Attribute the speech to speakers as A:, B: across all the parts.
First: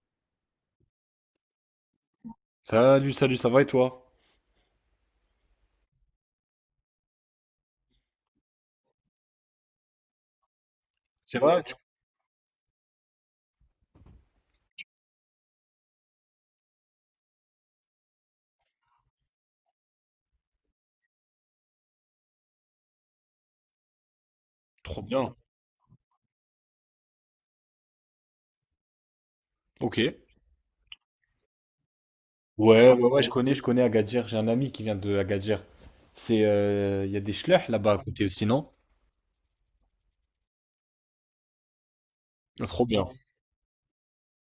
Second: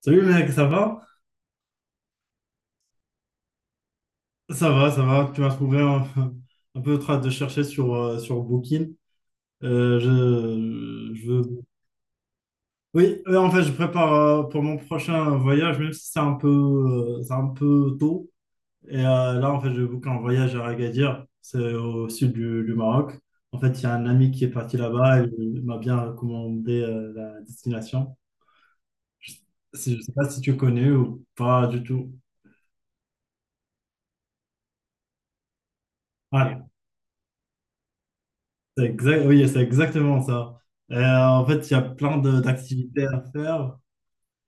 A: Salut mec, ça va?
B: Salut, salut, ça va et toi?
A: Ça va, ça va. Tu m'as trouvé un peu en train de chercher sur Booking. Je
B: C'est,
A: veux...
B: ouais, vrai?
A: Oui, en fait, je prépare pour mon prochain voyage, même si c'est un peu, c'est un peu tôt. Et là, en fait, je book un voyage à Agadir, c'est au sud du Maroc. En fait, il y a un ami qui est parti
B: Trop
A: là-bas et
B: bien.
A: il m'a bien recommandé la destination. Je
B: Ok.
A: ne sais
B: Ouais,
A: pas si tu connais ou pas du tout.
B: ouais, ouais, je, ouais, connais Agadir. J'ai un ami qui vient de Agadir. C'est,
A: Ouais.
B: il y a des schlech là-bas à côté aussi, non?
A: C'est exact, oui, c'est exactement ça. En fait, il y a plein
B: Trop
A: d'activités
B: bien.
A: à faire.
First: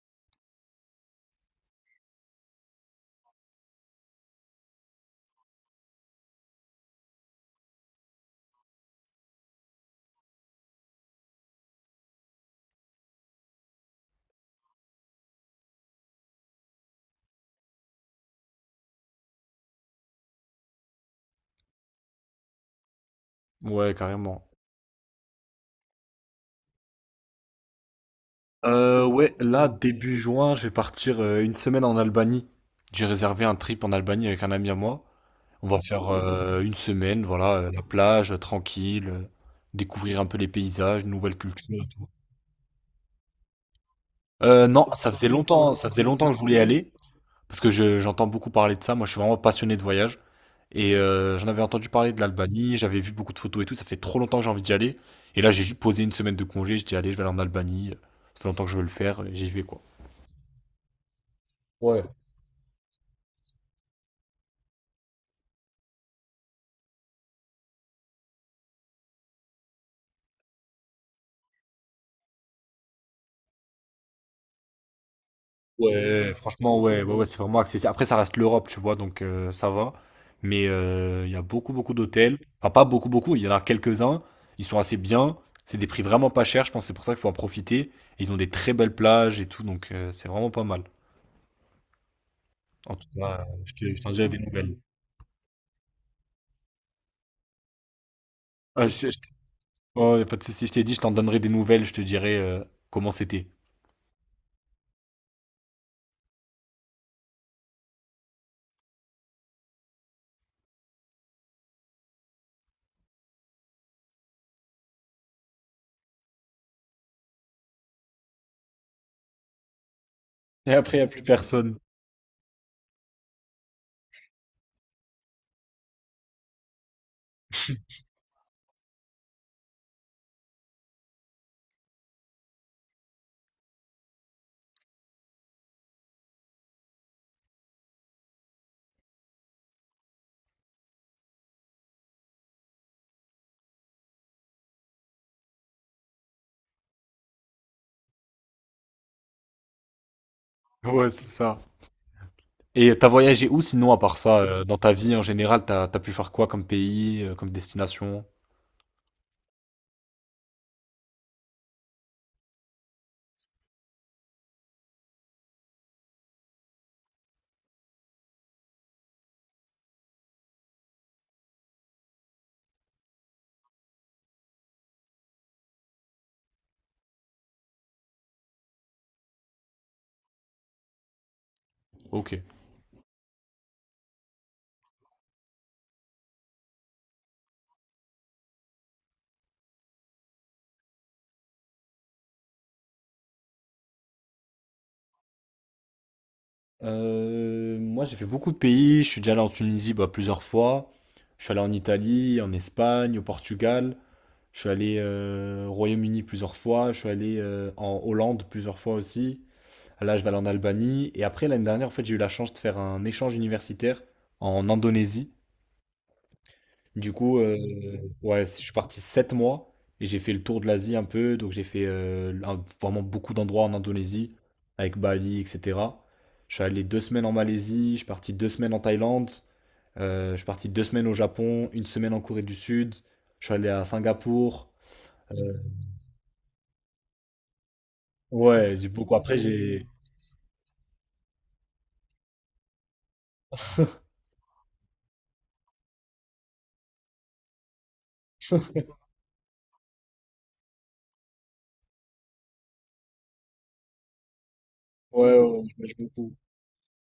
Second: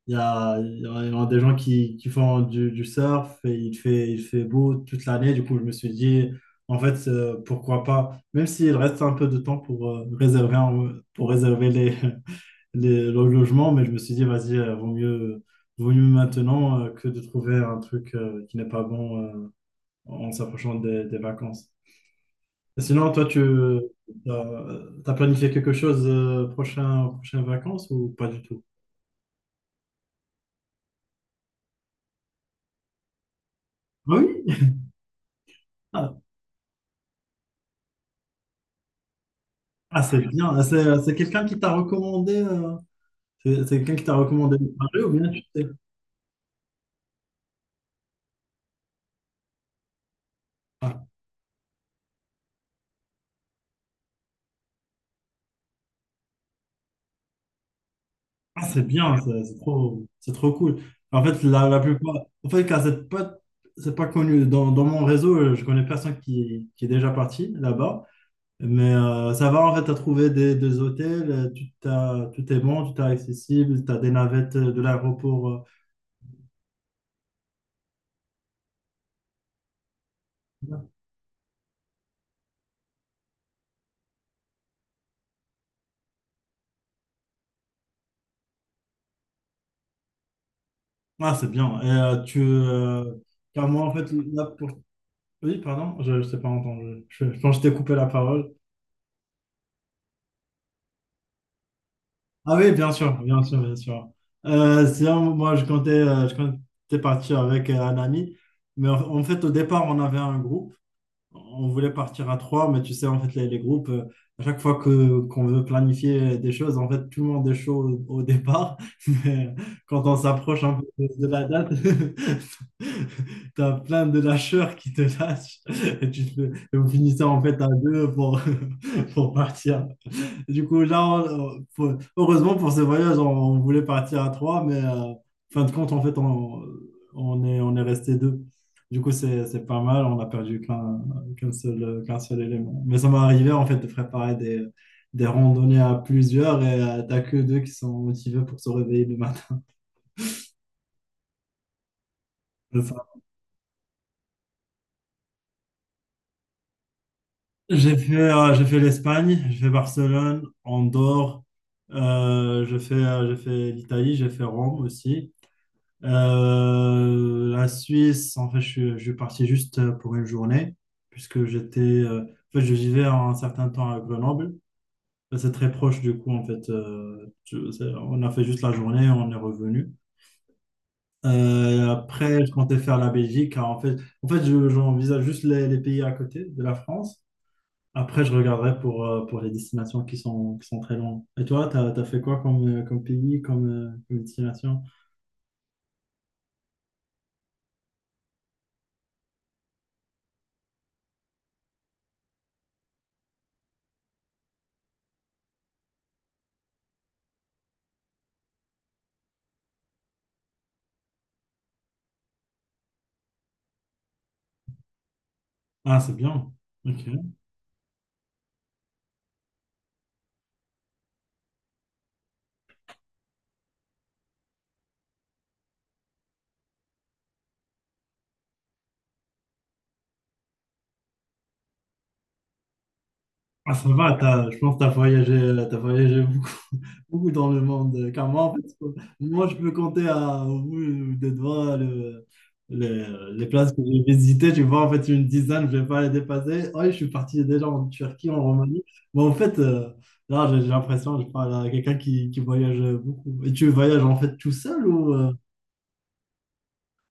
A: Il y a, il y a des gens qui font du surf et il fait beau toute l'année. Du coup, je me suis dit, en fait, pourquoi pas, même s'il reste un peu de temps pour réserver, pour réserver les, les, le logement, mais je me suis dit, vas-y, vaut mieux maintenant que de trouver un truc qui n'est pas bon en s'approchant des vacances. Sinon, toi, tu
B: Ouais, carrément.
A: as planifié quelque chose prochain, prochaines vacances ou pas du tout?
B: Ouais, là, début juin, je vais partir une semaine en Albanie. J'ai réservé un trip en
A: Ah
B: Albanie avec un
A: oui.
B: ami à moi. On va faire
A: Ah,
B: une semaine, voilà, la plage, tranquille,
A: ah, c'est
B: découvrir un peu les
A: bien. Ah, c'est
B: paysages, nouvelles
A: quelqu'un qui t'a
B: cultures et tout.
A: recommandé. C'est quelqu'un qui t'a recommandé
B: Euh,
A: le
B: non,
A: projet ou bien tu sais.
B: ça faisait longtemps que je voulais y aller. Parce que j'entends beaucoup parler de ça. Moi, je suis vraiment passionné de voyage. Et
A: Ah,
B: j'en avais entendu parler de l'Albanie, j'avais vu beaucoup de photos et tout. Ça fait trop longtemps que j'ai envie d'y aller. Et là, j'ai juste posé une semaine de congé. Je dis, allez, je vais aller en Albanie. Ça fait
A: ah,
B: longtemps que je
A: c'est
B: veux le
A: bien.
B: faire, et
A: C'est
B: j'y vais, quoi.
A: trop, c'est trop cool. En fait, la
B: Ouais,
A: plupart. En fait, car c'est pas connu. Dans, dans mon réseau, je connais personne qui est déjà parti là-bas. Mais ça va, en fait, tu as trouvé des hôtels, tout, tout est bon, tout est accessible, tu as des navettes de l'aéroport
B: ouais, franchement, ouais, ouais, ouais, c'est vraiment accessible. Après, ça reste l'Europe, tu vois, donc ça va. Mais il y a beaucoup, beaucoup d'hôtels. Enfin, pas beaucoup, beaucoup. Il y en a quelques-uns. Ils sont assez bien. C'est des prix vraiment pas chers. Je pense que c'est pour ça qu'il faut en profiter. Et ils ont des très belles plages et tout. Donc, c'est vraiment pas mal.
A: ah, c'est bien. Et tu.
B: En tout cas,
A: Car
B: je
A: moi,
B: te
A: en
B: je
A: fait,
B: t'en dirai des
A: là, pour...
B: nouvelles.
A: Oui, pardon, je ne t'ai pas entendu. Je pense que je t'ai coupé la parole.
B: Ah, je oh, y a pas de souci, je t'ai dit, je t'en donnerai des nouvelles, je te dirai,
A: Ah oui, bien
B: comment
A: sûr, bien
B: c'était.
A: sûr, bien sûr. Sinon, moi, je comptais partir avec un ami. Mais en fait, au départ, on avait un groupe. On voulait partir à trois, mais tu sais, en fait, les groupes, à chaque fois que qu'on veut planifier des choses, en fait, tout le monde est chaud au départ. Mais quand on s'approche
B: Et
A: un peu
B: après, il y a plus
A: de la date,
B: personne.
A: tu as plein de lâcheurs qui te lâchent et et vous finissez en fait à deux pour, pour partir. Du coup, là, heureusement pour ce voyage, on voulait partir à trois, mais fin de compte, en fait, on est resté deux. Du coup, c'est pas mal, on a perdu qu'un seul élément. Mais ça m'est arrivé, en fait, de préparer des randonnées à plusieurs et t'as que deux qui sont motivés pour se réveiller le matin.
B: Ouais, c'est ça.
A: C'est
B: Et
A: ça.
B: t'as voyagé où sinon à part ça, dans ta vie en général, t'as pu faire quoi comme pays, comme destination?
A: J'ai fait l'Espagne, j'ai fait Barcelone, Andorre, j'ai fait l'Italie, j'ai fait Rome aussi. La Suisse, en fait, je suis parti juste pour une journée, puisque j'étais, en fait, je vivais un certain temps à Grenoble. C'est très proche, du coup, en fait, on a fait juste la journée, on est revenu.
B: OK.
A: Après, je comptais faire la Belgique. Car en fait, j'envisage juste les pays à côté de la France. Après, je regarderai pour les destinations qui sont très loin. Et toi, t'as fait quoi comme, comme pays, comme, comme destination?
B: Moi, j'ai fait beaucoup de pays. Je suis déjà allé en Tunisie, bah, plusieurs fois. Je suis allé en Italie, en Espagne, au Portugal. Je suis allé au Royaume-Uni plusieurs fois. Je suis allé en Hollande plusieurs fois aussi. Là, je vais aller en Albanie. Et après, l'année dernière, en fait, j'ai eu la chance de faire un échange universitaire en Indonésie.
A: Ah, c'est bien. OK.
B: Du coup, ouais, je suis parti 7 mois et j'ai fait le tour de l'Asie un peu. Donc, j'ai fait vraiment beaucoup d'endroits en Indonésie, avec Bali, etc. Je suis allé 2 semaines en Malaisie, je suis parti 2 semaines en Thaïlande, je suis parti 2 semaines au Japon, une semaine en Corée du Sud, je suis allé
A: Ah,
B: à
A: ça va, je
B: Singapour.
A: pense que tu as
B: Euh,
A: voyagé, t'as voyagé beaucoup, beaucoup dans le monde. Car moi, en
B: ouais,
A: fait,
B: j'ai beaucoup. Après,
A: moi, je peux
B: j'ai.
A: compter à, au bout des doigts les places que j'ai visitées. Tu vois, en fait, une dizaine, je ne vais pas les dépasser. Oui, je suis parti déjà en Turquie, en Roumanie. Mais en fait, là, j'ai l'impression que je parle à quelqu'un qui voyage beaucoup. Et tu voyages, en fait, tout seul ou...
B: Ouais, ouais, ouais, je voyage beaucoup.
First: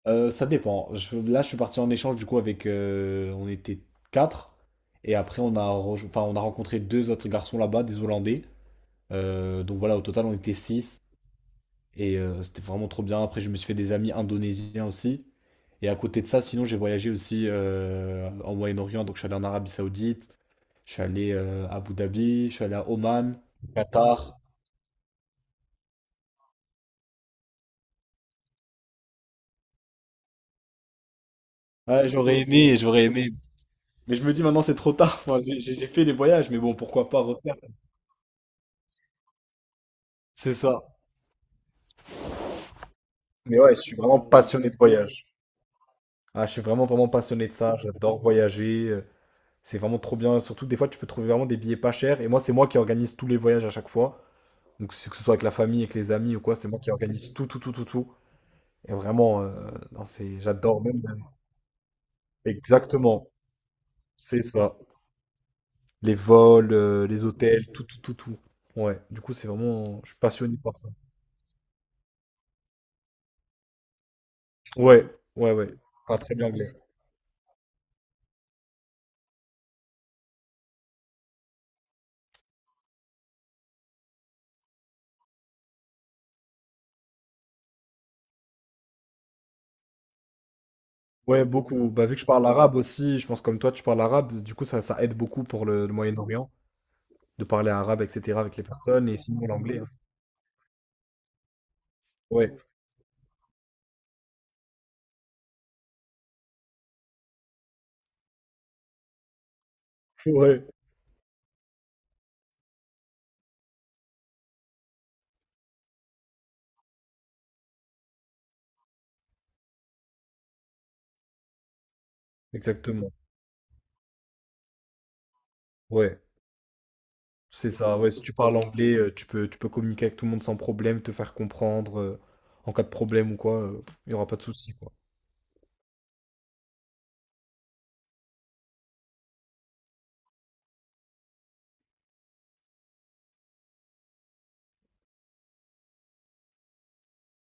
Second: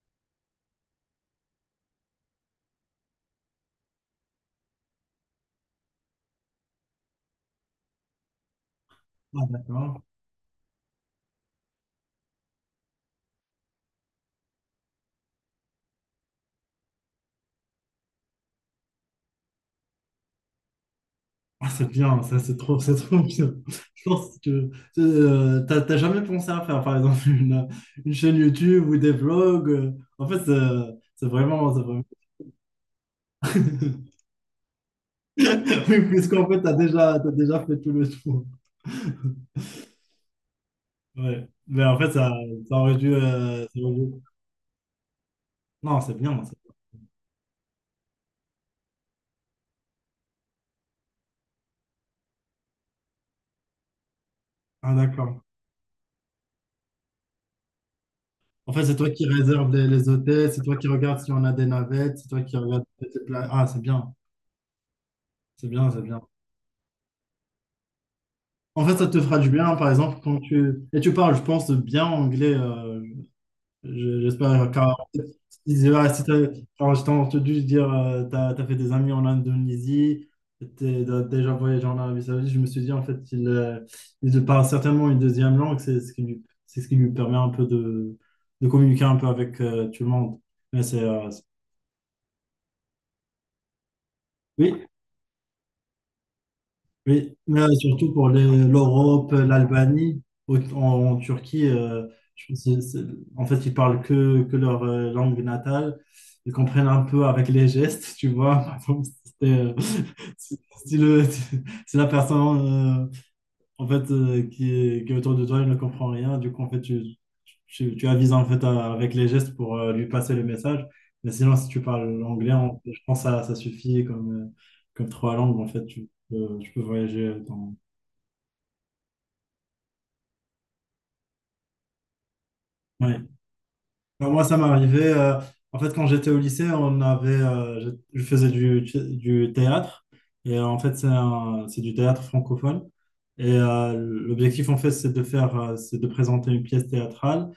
B: Ça dépend. Là, je suis parti en échange du coup avec, on était quatre. Et après, on a rencontré deux autres garçons là-bas, des Hollandais.
A: ah,
B: Donc voilà, au
A: d'accord.
B: total, on était six. Et c'était vraiment trop bien. Après, je me suis fait des amis indonésiens aussi. Et à côté de ça, sinon, j'ai voyagé aussi en Moyen-Orient. Donc, je suis allé en Arabie Saoudite. Je suis allé
A: Ah,
B: à
A: c'est
B: Abu
A: bien, ça
B: Dhabi. Je suis allé à
A: c'est trop
B: Oman,
A: bien. Je pense
B: Qatar.
A: que t'as jamais pensé à faire par exemple une chaîne YouTube ou des vlogs. En fait, c'est vraiment, c'est vraiment.
B: Ouais, j'aurais aimé, j'aurais aimé. Mais je me dis maintenant, c'est trop tard. Enfin, j'ai
A: Oui,
B: fait les
A: puisqu'en
B: voyages, mais
A: fait,
B: bon, pourquoi pas
A: t'as
B: refaire?
A: déjà fait tout le tour.
B: C'est ça.
A: Ouais. Mais en fait, ça aurait dû.
B: Mais ouais, je suis vraiment passionné de voyage.
A: Non, c'est bien.
B: Ah, je suis vraiment, vraiment passionné de ça. J'adore voyager. C'est vraiment trop bien. Surtout, des fois, tu peux trouver vraiment des billets pas chers. Et moi, c'est moi qui organise tous les voyages à chaque fois. Donc,
A: Ah,
B: c'est que ce soit
A: d'accord.
B: avec la famille, avec les amis ou quoi, c'est moi qui organise tout, tout, tout, tout, tout.
A: En fait,
B: Et
A: c'est toi qui
B: vraiment,
A: réserve
B: non,
A: les
B: c'est,
A: hôtels, c'est toi
B: j'adore
A: qui
B: même.
A: regarde si on a des navettes, c'est toi qui regarde.
B: Exactement.
A: Ah, c'est bien,
B: C'est ça.
A: c'est bien, c'est
B: Les
A: bien.
B: vols, les hôtels, tout, tout, tout, tout.
A: En fait,
B: Ouais.
A: ça te
B: Du coup,
A: fera
B: c'est
A: du bien, par
B: vraiment, je
A: exemple,
B: suis
A: quand
B: passionné par.
A: tu... Et tu parles, je pense, bien anglais. Je- j'espère, car
B: Ouais, ouais, ouais.
A: si si, ah,
B: Pas
A: si
B: très bien
A: t'as- si t'as-
B: anglais.
A: quand je t'ai entendu dire t'as fait des amis en Indonésie, t'as déjà voyagé en Arabie Saoudite, je me suis dit, en fait, il parle certainement une deuxième langue. C'est ce c'est ce qui lui permet un peu de communiquer un peu avec tout le monde. Mais c'est...
B: Ouais, beaucoup. Bah, vu que je parle arabe aussi, je pense comme toi, tu parles arabe, du coup, ça,
A: oui,
B: ça aide beaucoup pour le Moyen-Orient,
A: oui,
B: de
A: mais
B: parler arabe,
A: surtout pour
B: etc., avec les personnes, et
A: l'Europe,
B: sinon l'anglais, hein.
A: l'Albanie, en, en Turquie, je
B: Ouais,
A: pense que en fait, ils parlent que leur langue natale. Ils comprennent un peu avec les gestes, tu vois. Par exemple, c'est, si,
B: ouais,
A: si le- si la personne en fait, qui est autour de toi, il ne comprend rien. Du coup, en fait, tu avises en fait avec les gestes pour lui passer le message. Mais sinon, si tu parles anglais, fait, je
B: exactement.
A: pense que ça suffit comme, comme trois langues. En fait, tu peux voyager
B: C'est
A: dans...
B: ça, ouais, si tu parles anglais, tu peux, euh, en cas
A: Ouais.
B: de- il n'y aura
A: Alors,
B: pas de
A: moi, ça m'est
B: souci, quoi.
A: arrivé. En fait, quand j'étais au lycée, on avait, je faisais du théâtre. Et en fait, c'est c'est du théâtre francophone. Et l'objectif, en fait, c'est de faire, c'est de présenter une pièce théâtrale.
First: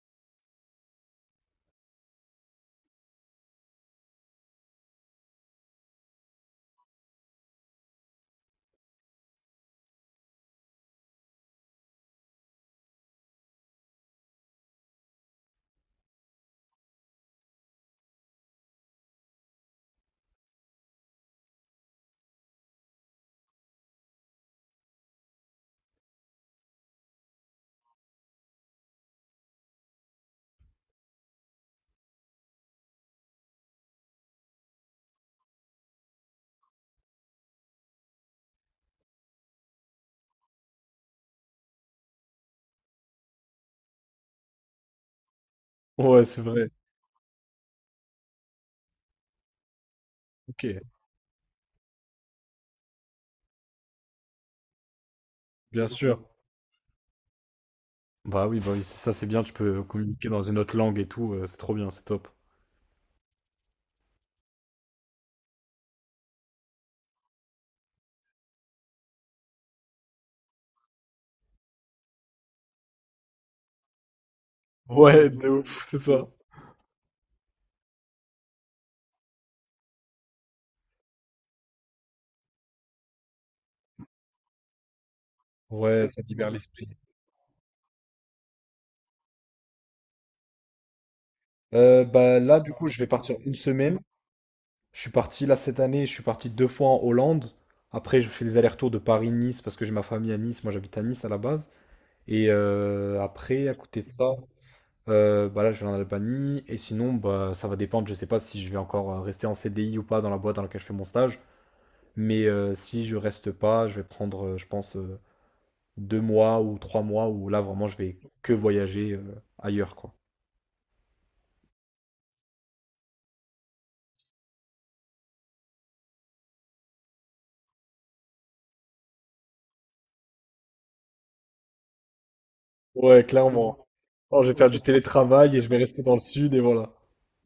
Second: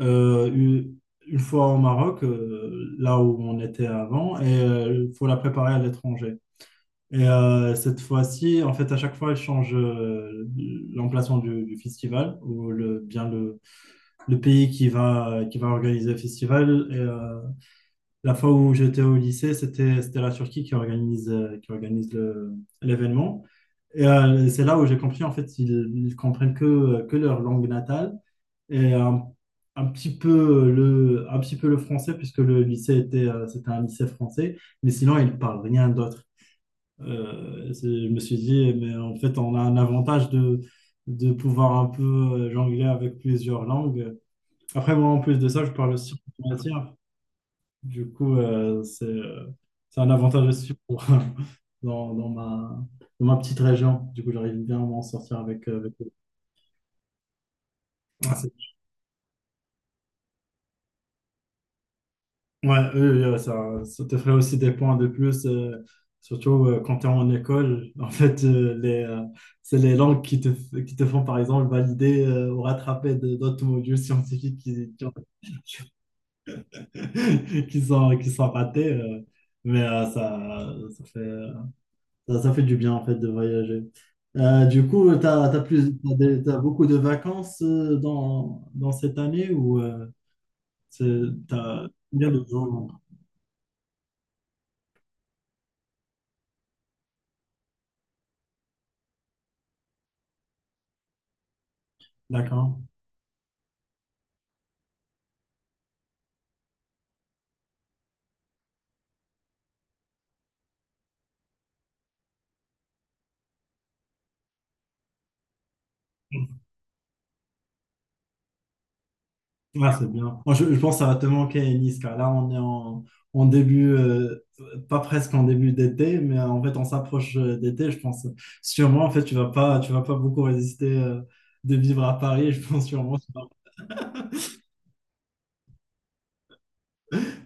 A: euh, une, une fois au Maroc, là où on était avant, et il faut la préparer à l'étranger. Et cette fois-ci, en fait, à chaque fois, elle change l'emplacement du festival ou le, bien le pays qui va organiser le festival. Et, la fois où j'étais au lycée, c'était, c'était la Turquie qui organise l'événement. Et c'est là où j'ai compris, en fait, ils comprennent que leur langue natale et un petit peu un petit peu le français, puisque le lycée était, c'était un lycée français, mais sinon, il ne parle rien d'autre. Je me suis dit, mais en fait, on a un avantage de pouvoir un peu jongler avec plusieurs langues. Après, moi, en plus de ça, je parle aussi
B: Ouais, c'est vrai,
A: matière. Du coup, c'est un avantage aussi
B: ok,
A: pour- dans, dans ma petite région. Du coup, j'arrive bien à m'en sortir avec,
B: bien
A: avec...
B: sûr.
A: eux.
B: Bah oui, c'est ça, c'est bien, tu peux communiquer dans une autre langue et tout, c'est trop bien, c'est top.
A: Ouais, eux, ça, ça te ferait aussi des points de plus, surtout quand tu es en école. En fait, les, c'est les langues qui te, qui te font, par exemple, valider ou rattraper d'autres modules scientifiques qui, ont-
B: Ouais, de ouf, c'est ça.
A: qui sont ratés. Mais ça fait, ça fait du bien, en fait, de voyager. Du coup,
B: Ouais,
A: t'as
B: ça
A: des-
B: libère
A: t'as beaucoup
B: l'esprit.
A: de vacances dans, dans cette année ou c'est- t'as
B: Euh,
A: combien
B: bah
A: de
B: là, du coup,
A: jours?
B: je vais partir une semaine. Je suis parti là cette année, je suis parti deux fois en Hollande. Après, je fais des allers-retours de Paris-Nice parce que j'ai ma famille à Nice. Moi, j'habite à Nice à la base. Et
A: D'accord.
B: après, à côté de ça, bah là, je vais en Albanie. Et sinon, bah, ça va dépendre. Je sais pas si je vais encore rester en CDI ou pas dans la boîte dans laquelle je fais mon stage. Mais si je reste pas, je vais prendre, je pense, 2 mois ou 3 mois où là, vraiment, je vais que voyager ailleurs,
A: Ah c'est
B: quoi.
A: bien. Moi, je pense que ça va te manquer, Nice, car là, on est en début, pas presque en début d'été, mais en fait, on s'approche d'été, je pense. Sûrement, en fait, tu vas pas beaucoup résister de vivre à Paris, je pense sûrement.
B: Ouais, clairement. Oh, je vais faire du télétravail et je vais rester dans le sud et voilà.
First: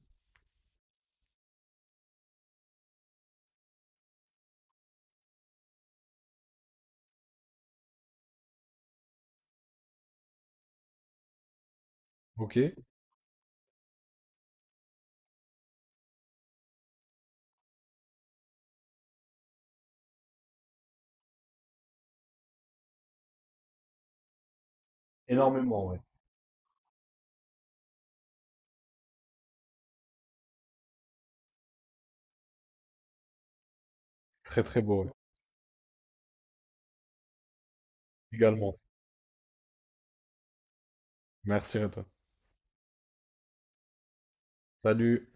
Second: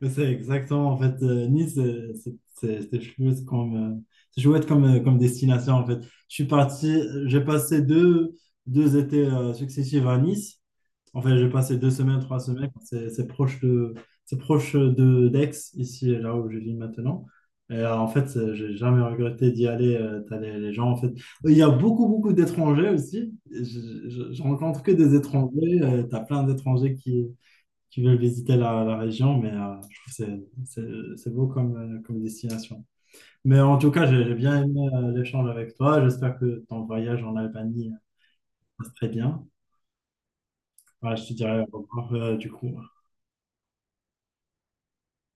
A: Mais c'est exactement, en fait, Nice, c'est chouette comme, comme destination, en fait. Je suis parti, j'ai passé deux, deux étés successifs à Nice. En fait, j'ai passé deux semaines, trois
B: Ok.
A: semaines. C'est proche de d'Aix, ici, là où je vis maintenant. Et en fait, j'ai jamais regretté d'y aller. T'as les gens, en fait. Il y a beaucoup, beaucoup d'étrangers aussi. Je rencontre que des étrangers.
B: Énormément, ouais.
A: T'as plein d'étrangers qui veulent visiter la, la région, mais je trouve que c'est beau comme, comme destination. Mais en tout cas, j'ai bien
B: Très,
A: aimé
B: très beau, ouais.
A: l'échange avec toi. J'espère que ton voyage en Albanie
B: Également.
A: se passe très bien. Voilà, je te dirai
B: Merci
A: au
B: à toi.
A: revoir du coup.
B: Salut.